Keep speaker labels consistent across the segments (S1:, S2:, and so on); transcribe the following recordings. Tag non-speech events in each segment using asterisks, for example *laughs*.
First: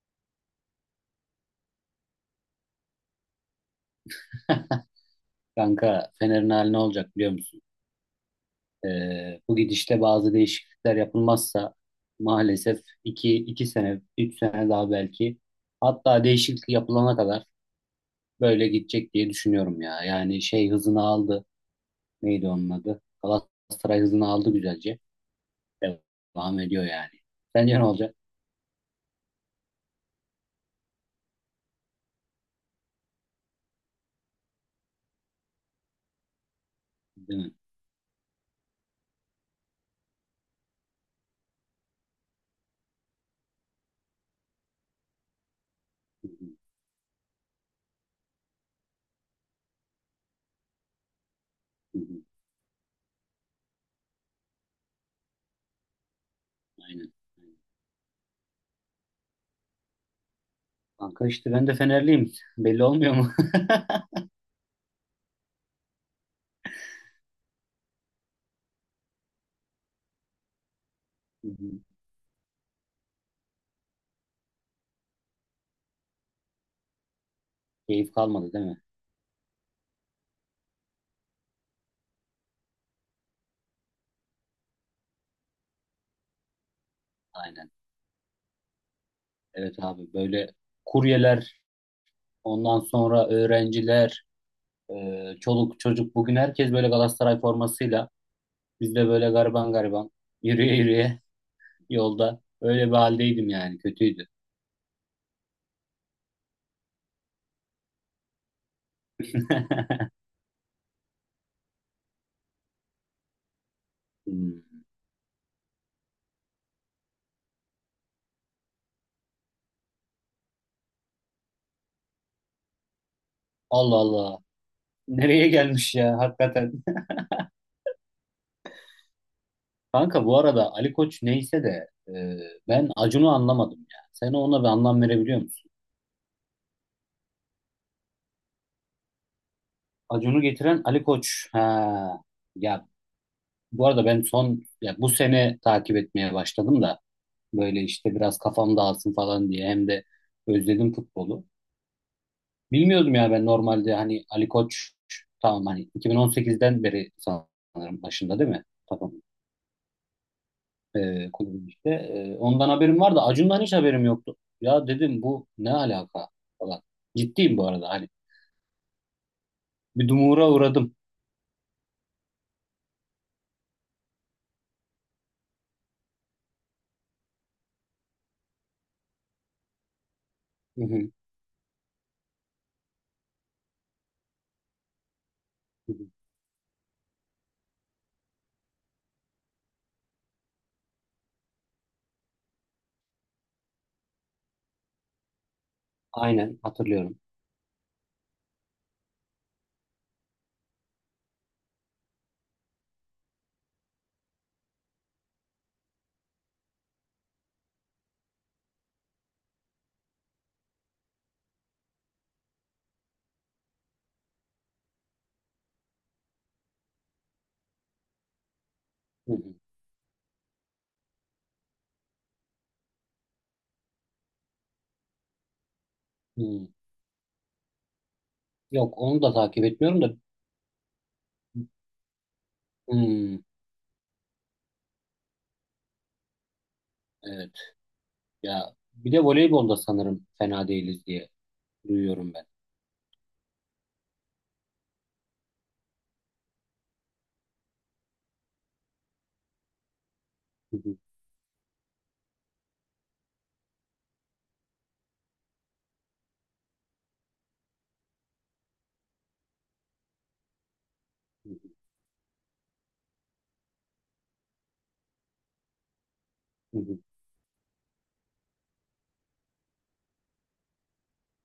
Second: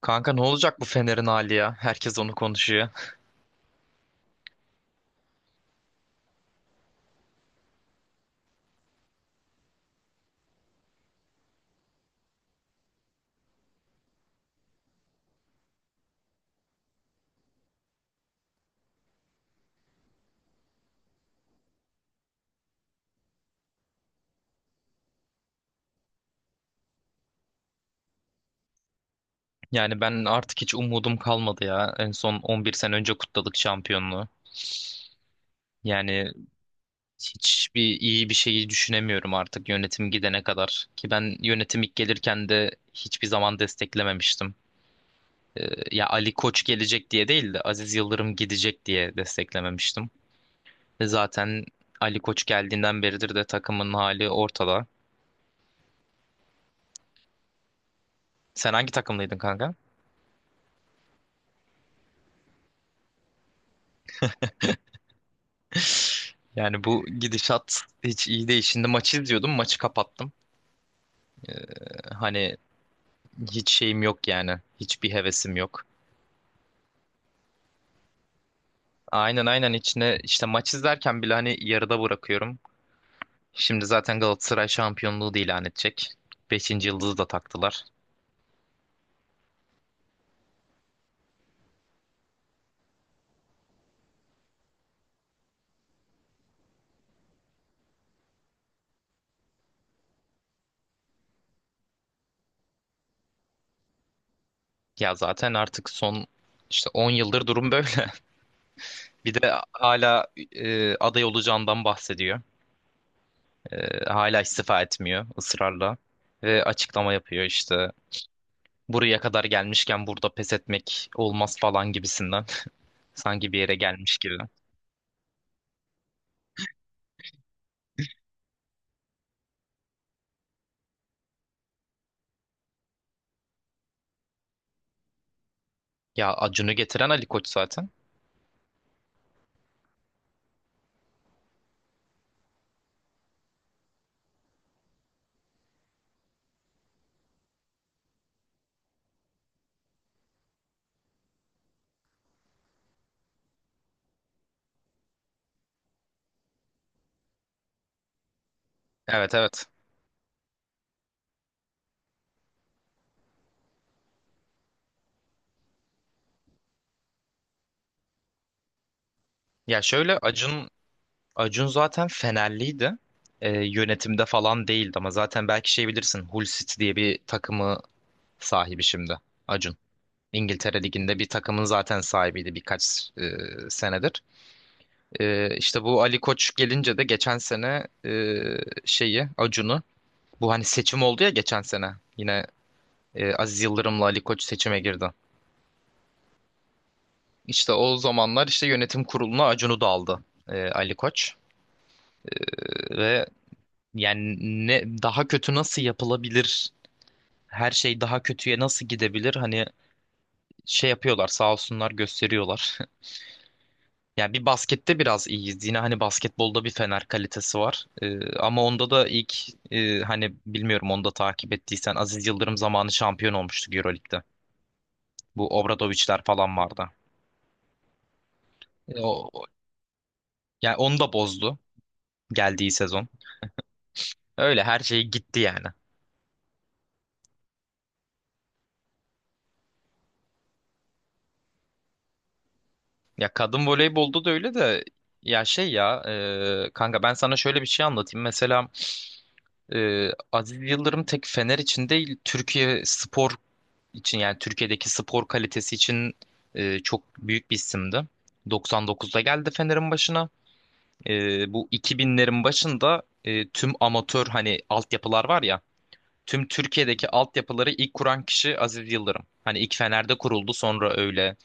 S1: Kanka ne olacak bu Fener'in hali ya? Herkes onu konuşuyor.
S2: *laughs* Kanka Fener'in hali ne olacak biliyor musun? Bu gidişte bazı değişiklikler yapılmazsa maalesef iki sene 3 sene daha belki hatta değişiklik yapılana kadar böyle gidecek diye düşünüyorum ya. Yani şey hızını aldı. Neydi onun adı? Galatasaray hızını aldı güzelce. Devam ediyor yani. Sence ne olacak?
S1: Yani ben artık hiç umudum kalmadı ya. En son 11 sene önce kutladık şampiyonluğu. Yani
S2: Değil mi?
S1: hiçbir iyi bir şeyi düşünemiyorum artık yönetim gidene kadar. Ki ben yönetim ilk gelirken de hiçbir zaman desteklememiştim. Ya
S2: Hı
S1: Ali
S2: hı,
S1: Koç gelecek diye değil de Aziz Yıldırım gidecek diye desteklememiştim. Ve zaten
S2: hı
S1: Ali
S2: hı.
S1: Koç geldiğinden beridir de takımın hali ortada.
S2: Aynen. Aynen.
S1: Sen hangi takımlıydın kanka?
S2: Kanka işte ben de Fenerliyim. Belli olmuyor mu? *laughs*
S1: *laughs* Yani bu gidişat hiç iyi değil. Şimdi maçı izliyordum, maçı kapattım.
S2: Hı
S1: Ee,
S2: hı.
S1: hani hiç şeyim yok yani. Hiçbir hevesim yok.
S2: Keyif kalmadı değil mi?
S1: Aynen aynen, içine işte maç izlerken bile hani yarıda bırakıyorum. Şimdi zaten Galatasaray şampiyonluğu da ilan edecek. Beşinci yıldızı da
S2: Aynen.
S1: taktılar.
S2: Evet abi böyle kuryeler, ondan sonra öğrenciler, çoluk çocuk bugün herkes böyle Galatasaray formasıyla biz de böyle gariban gariban yürüye yürüye yolda öyle bir haldeydim yani kötüydü.
S1: Ya zaten artık son işte 10 yıldır durum böyle. *laughs* Bir de
S2: *laughs*
S1: hala aday olacağından bahsediyor. Hala
S2: Hmm.
S1: istifa etmiyor ısrarla. Ve açıklama yapıyor işte. Buraya kadar gelmişken burada pes etmek olmaz falan gibisinden. *laughs* Sanki bir yere
S2: Allah
S1: gelmiş
S2: Allah
S1: gibi.
S2: nereye gelmiş ya hakikaten. *laughs* Kanka bu arada Ali Koç neyse de ben Acun'u anlamadım ya. Sen ona bir anlam verebiliyor musun?
S1: Ya Acun'u getiren Ali Koç zaten.
S2: Acun'u getiren Ali Koç. Ha. Ya bu arada ben son ya bu sene takip etmeye başladım da böyle işte biraz kafam dağılsın falan diye hem de özledim futbolu. Bilmiyordum ya ben normalde hani Ali Koç tamam hani 2018'den beri sanırım başında değil mi? Tamam.
S1: Evet, evet.
S2: Kulübün işte. Ondan haberim vardı. Acun'dan hiç haberim yoktu. Ya dedim bu ne alaka falan. Ciddiyim bu arada hani.
S1: Ya
S2: Bir
S1: şöyle,
S2: dumura
S1: Acun
S2: uğradım.
S1: Acun zaten Fenerliydi. Yönetimde falan değildi ama zaten belki şey bilirsin, Hull City diye bir takımı sahibi şimdi Acun. İngiltere
S2: Hı hı.
S1: Ligi'nde bir takımın zaten sahibiydi birkaç senedir. E, işte
S2: Hı hı.
S1: bu Ali Koç gelince de geçen sene şeyi, Acun'u, bu hani seçim oldu ya geçen sene yine. Aziz Yıldırım'la Ali Koç seçime girdi.
S2: Aynen hatırlıyorum.
S1: İşte o zamanlar işte yönetim kuruluna Acun'u da aldı Ali Koç. Ve yani ne daha kötü nasıl yapılabilir? Her şey daha kötüye nasıl gidebilir? Hani şey yapıyorlar sağ olsunlar, gösteriyorlar. *laughs* Yani bir baskette biraz iyiyiz. Yine hani basketbolda bir Fener kalitesi var. Ama onda da
S2: Hı
S1: ilk
S2: hı.
S1: hani bilmiyorum, onu da takip ettiysen Aziz Yıldırım zamanı şampiyon olmuştu Euroleague'de. Bu Obradoviçler falan
S2: Hı.
S1: vardı. E,
S2: Yok
S1: O,
S2: onu da takip etmiyorum da
S1: yani onu da bozdu geldiği sezon.
S2: hmm,
S1: Öyle her şey gitti yani.
S2: evet ya bir de voleybolda sanırım fena değiliz diye duyuyorum.
S1: Ya kadın voleybolda da öyle de, ya şey ya kanka ben sana şöyle bir şey anlatayım. Mesela Aziz
S2: Hı hı,
S1: Yıldırım tek Fener için değil, Türkiye spor için, yani Türkiye'deki spor kalitesi için çok büyük bir isimdi. 99'da geldi Fener'in başına. E, bu 2000'lerin başında tüm amatör, hani altyapılar var ya, tüm
S2: hı hı,
S1: Türkiye'deki altyapıları ilk kuran kişi Aziz Yıldırım. Hani ilk Fener'de kuruldu, sonra öyle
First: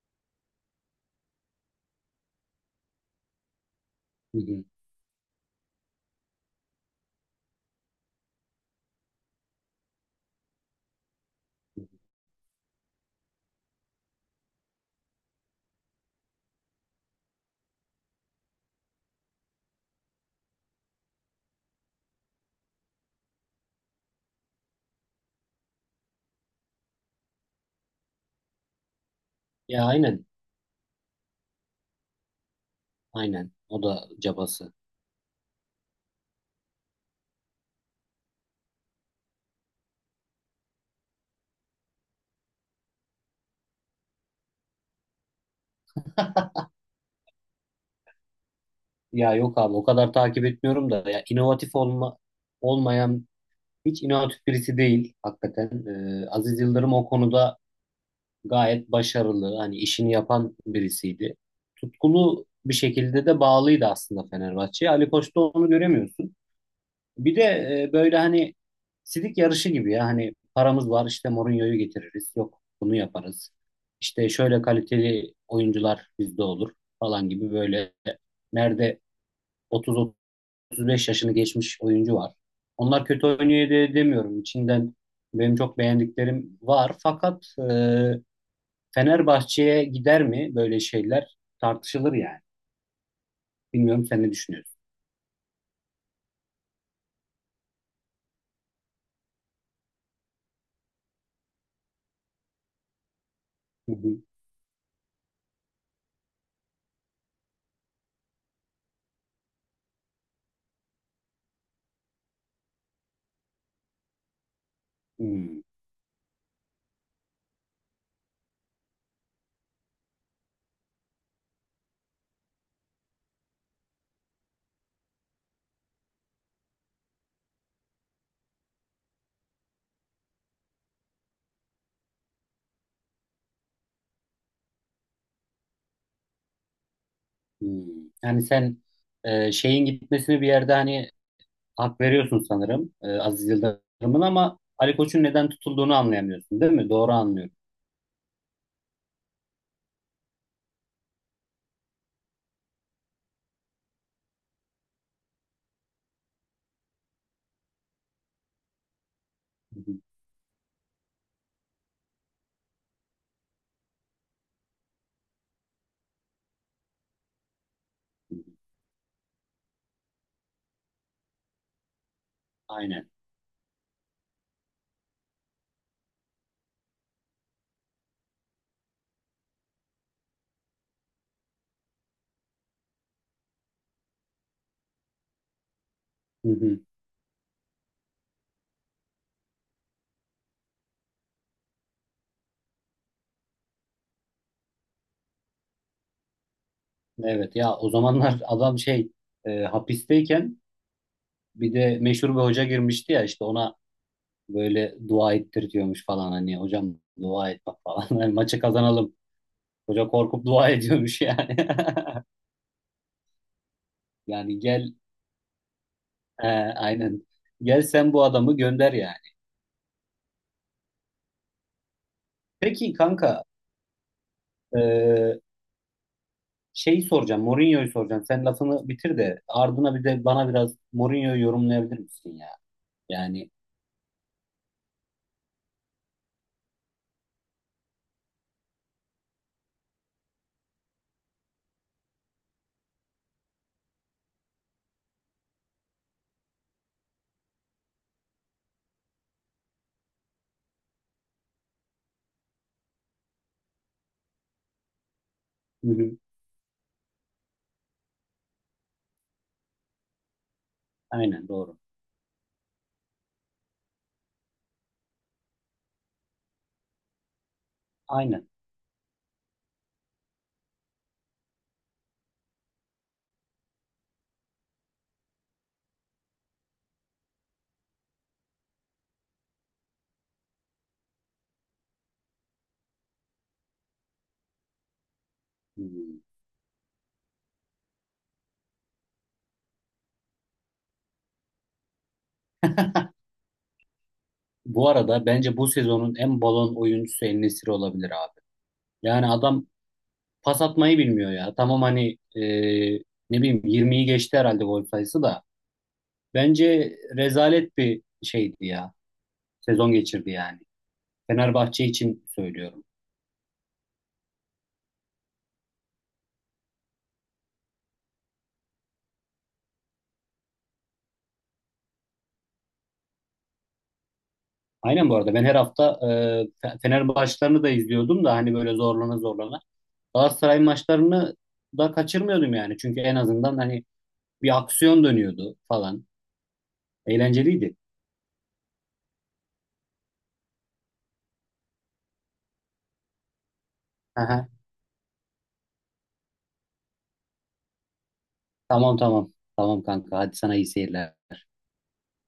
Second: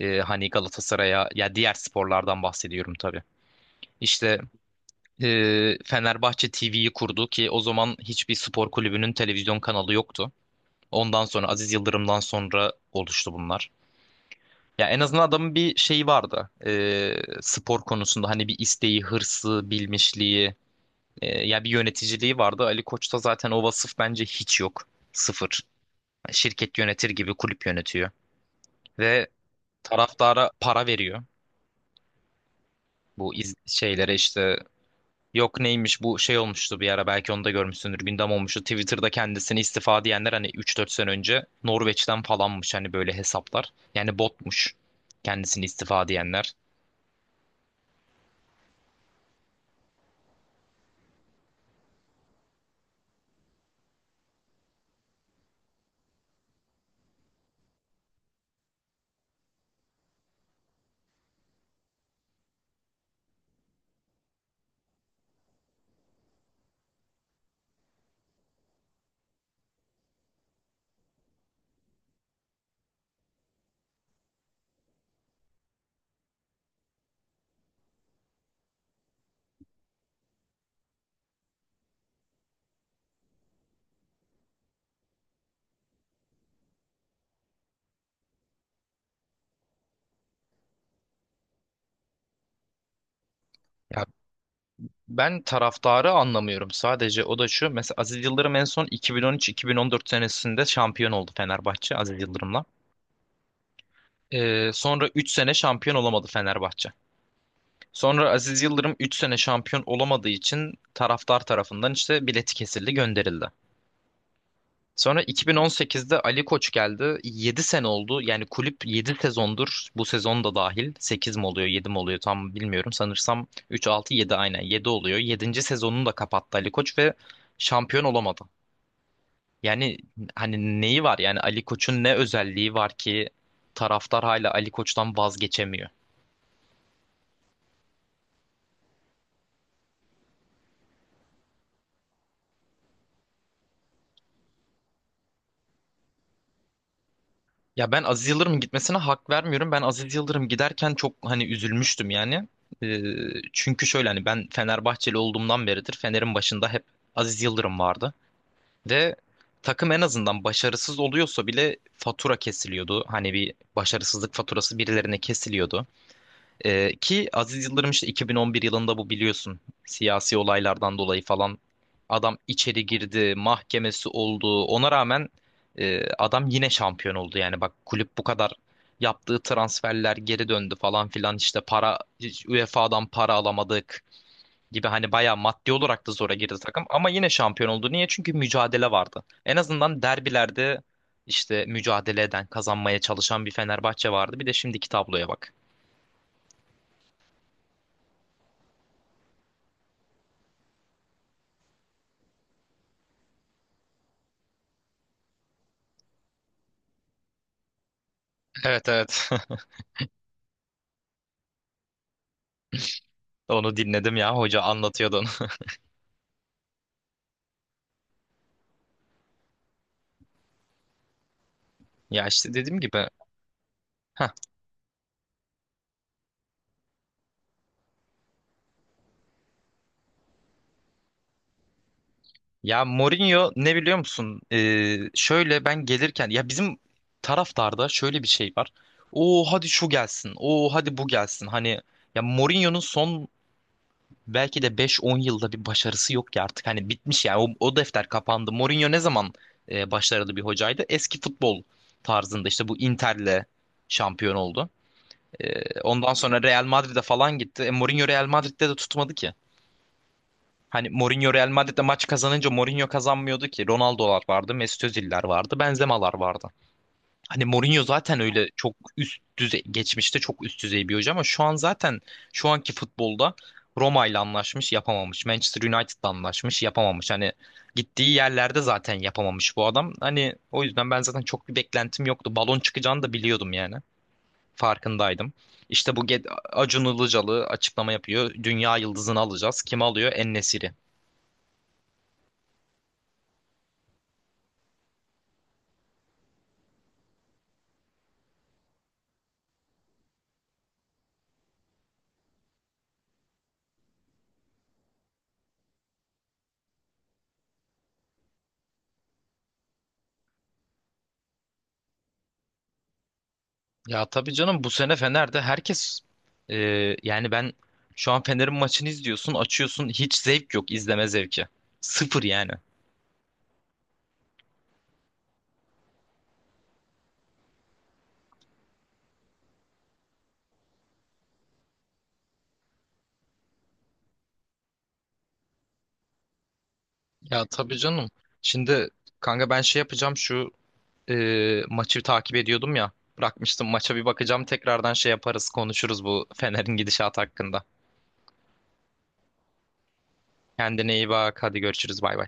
S1: hani Galatasaray'a, ya diğer sporlardan bahsediyorum tabii. İşte
S2: hı
S1: Fenerbahçe TV'yi kurdu ki o zaman hiçbir spor kulübünün televizyon kanalı yoktu. Ondan sonra, Aziz
S2: hı.
S1: Yıldırım'dan sonra oluştu bunlar. Ya en azından adamın bir şeyi vardı. Spor konusunda hani bir isteği, hırsı, bilmişliği, ya bir yöneticiliği vardı. Ali Koç'ta zaten o vasıf bence hiç yok. Sıfır. Şirket yönetir gibi kulüp yönetiyor ve
S2: Ya aynen,
S1: taraftara para veriyor, bu
S2: aynen. O da
S1: şeylere işte,
S2: cabası.
S1: yok neymiş, bu şey olmuştu bir ara, belki onu da görmüşsündür, gündem olmuştu Twitter'da, kendisini istifa diyenler hani üç dört sene önce Norveç'ten falanmış, hani böyle hesaplar, yani botmuş kendisini istifa diyenler.
S2: Ya yok abi o kadar takip etmiyorum da ya inovatif olmayan hiç inovatif birisi değil hakikaten. Aziz Yıldırım o konuda gayet başarılı. Hani işini yapan birisiydi. Tutkulu bir şekilde de bağlıydı aslında Fenerbahçe'ye. Ali Koç'ta onu göremiyorsun. Bir de böyle hani sidik yarışı gibi ya hani paramız var işte Mourinho'yu getiririz yok bunu yaparız. İşte şöyle kaliteli oyuncular bizde olur falan gibi böyle nerede 30-35 yaşını geçmiş oyuncu var. Onlar kötü oynuyor diye demiyorum. İçinden benim çok beğendiklerim var. Fakat Fenerbahçe'ye gider mi böyle şeyler tartışılır yani.
S1: Ya
S2: Bilmiyorum sen ne düşünüyorsun?
S1: ben taraftarı anlamıyorum, sadece o da şu: mesela Aziz Yıldırım en son 2013-2014 senesinde şampiyon oldu Fenerbahçe, Aziz Yıldırım'la.
S2: Hı hı.
S1: Sonra 3 sene şampiyon olamadı Fenerbahçe. Sonra Aziz Yıldırım 3 sene şampiyon olamadığı için taraftar tarafından işte bileti kesildi, gönderildi. Sonra
S2: Hmm.
S1: 2018'de Ali Koç geldi. 7 sene oldu. Yani kulüp 7 sezondur, bu sezon da dahil. 8 mi oluyor, 7 mi oluyor tam bilmiyorum. Sanırsam üç, altı, yedi, aynen, yedi oluyor. Yedinci sezonunu da kapattı Ali Koç ve şampiyon olamadı. Yani hani neyi var? Yani Ali Koç'un ne özelliği var ki taraftar hala Ali Koç'tan vazgeçemiyor?
S2: Hmm. Yani sen şeyin gitmesini bir yerde hani hak veriyorsun sanırım, Aziz Yıldırım'ın ama Ali Koç'un neden tutulduğunu anlayamıyorsun değil mi? Doğru anlıyorum.
S1: Ya ben Aziz Yıldırım'ın gitmesine hak vermiyorum. Ben Aziz Yıldırım giderken çok hani üzülmüştüm yani. Ee, çünkü şöyle, hani ben Fenerbahçeli olduğumdan beridir Fener'in başında hep Aziz Yıldırım vardı. Ve
S2: Hı
S1: takım
S2: hı.
S1: en azından başarısız oluyorsa bile fatura kesiliyordu. Hani bir başarısızlık faturası birilerine kesiliyordu. Ki Aziz Yıldırım işte
S2: Hı hı.
S1: 2011 yılında, bu biliyorsun siyasi olaylardan dolayı falan, adam içeri
S2: Aynen.
S1: girdi, mahkemesi oldu. Ona rağmen adam yine şampiyon oldu. Yani bak, kulüp bu kadar, yaptığı transferler geri döndü falan filan, işte para, hiç UEFA'dan para alamadık gibi, hani bayağı maddi olarak da zora
S2: Hı
S1: girdi
S2: hı.
S1: takım, ama yine şampiyon oldu. Niye? Çünkü mücadele vardı. En azından derbilerde işte mücadele eden, kazanmaya çalışan bir Fenerbahçe vardı. Bir de şimdiki tabloya bak.
S2: Evet ya o zamanlar *laughs* adam şey hapisteyken bir de meşhur bir hoca girmişti ya işte ona böyle dua ettiriyormuş falan hani hocam dua et bak falan *laughs* hani maçı
S1: Evet, evet.
S2: kazanalım.
S1: *laughs*
S2: Hoca korkup dua ediyormuş yani. *laughs*
S1: Onu dinledim ya,
S2: Yani
S1: hoca
S2: gel
S1: anlatıyordu onu. *laughs*
S2: e, aynen gel sen bu adamı gönder yani.
S1: Ya işte dediğim
S2: Peki
S1: gibi
S2: kanka,
S1: heh.
S2: Ee, şeyi soracağım. Mourinho'yu soracağım. Sen lafını bitir de ardına bir de bana biraz Mourinho'yu yorumlayabilir misin ya?
S1: Ya
S2: Yani
S1: Mourinho ne biliyor musun? Şöyle ben gelirken, ya bizim taraftarda şöyle bir şey var: o hadi şu gelsin, o hadi bu gelsin. Hani ya Mourinho'nun son belki de 5-10 yılda bir başarısı yok ki artık. Hani bitmiş yani, o defter kapandı. Mourinho ne zaman başarılı bir hocaydı? Eski futbol tarzında işte bu Inter'le şampiyon oldu. Ee,
S2: hı
S1: ondan
S2: hı,
S1: sonra Real Madrid'e falan gitti. Mourinho Real Madrid'de de tutmadı ki. Hani Mourinho
S2: aynen
S1: Real
S2: doğru.
S1: Madrid'de maç kazanınca Mourinho kazanmıyordu ki. Ronaldo'lar vardı, Mesut Özil'ler vardı, Benzema'lar vardı. Hani Mourinho zaten
S2: Aynen.
S1: öyle çok üst düzey, geçmişte çok üst düzey bir hoca, ama şu an zaten, şu anki futbolda, Roma ile anlaşmış yapamamış, Manchester United'la anlaşmış yapamamış. Hani gittiği yerlerde zaten yapamamış bu adam. Hani o yüzden ben zaten çok bir beklentim yoktu. Balon çıkacağını da biliyordum yani. Farkındaydım. İşte bu
S2: Hmm.
S1: Acun Ilıcalı açıklama yapıyor: dünya yıldızını alacağız. Kim alıyor? En-Nesyri.
S2: Bu arada bence bu sezonun en balon oyuncusu en olabilir abi. Yani adam pas atmayı bilmiyor ya. Tamam hani ne bileyim 20'yi geçti herhalde gol sayısı da. Bence rezalet bir şeydi ya. Sezon geçirdi yani. Fenerbahçe için söylüyorum.
S1: Ya tabii canım, bu sene Fener'de herkes e, yani ben, şu an Fener'in maçını izliyorsun, açıyorsun, hiç zevk yok, izleme zevki. Sıfır yani.
S2: Aynen bu arada ben her hafta, Fe- Fener maçlarını da izliyordum da hani böyle zorlana zorlana. Galatasaray maçlarını da kaçırmıyordum yani. Çünkü en azından hani bir aksiyon dönüyordu falan.
S1: Ya
S2: Eğlenceliydi.
S1: tabii canım. Şimdi kanka ben şey yapacağım, şu e, maçı takip ediyordum ya. Bırakmıştım, maça bir bakacağım
S2: Aha,
S1: tekrardan, şey yaparız, konuşuruz bu Fener'in gidişatı hakkında.
S2: tamam tamam. Tamam kanka hadi sana iyi
S1: Kendine iyi
S2: seyirler.
S1: bak, hadi görüşürüz, bay bay.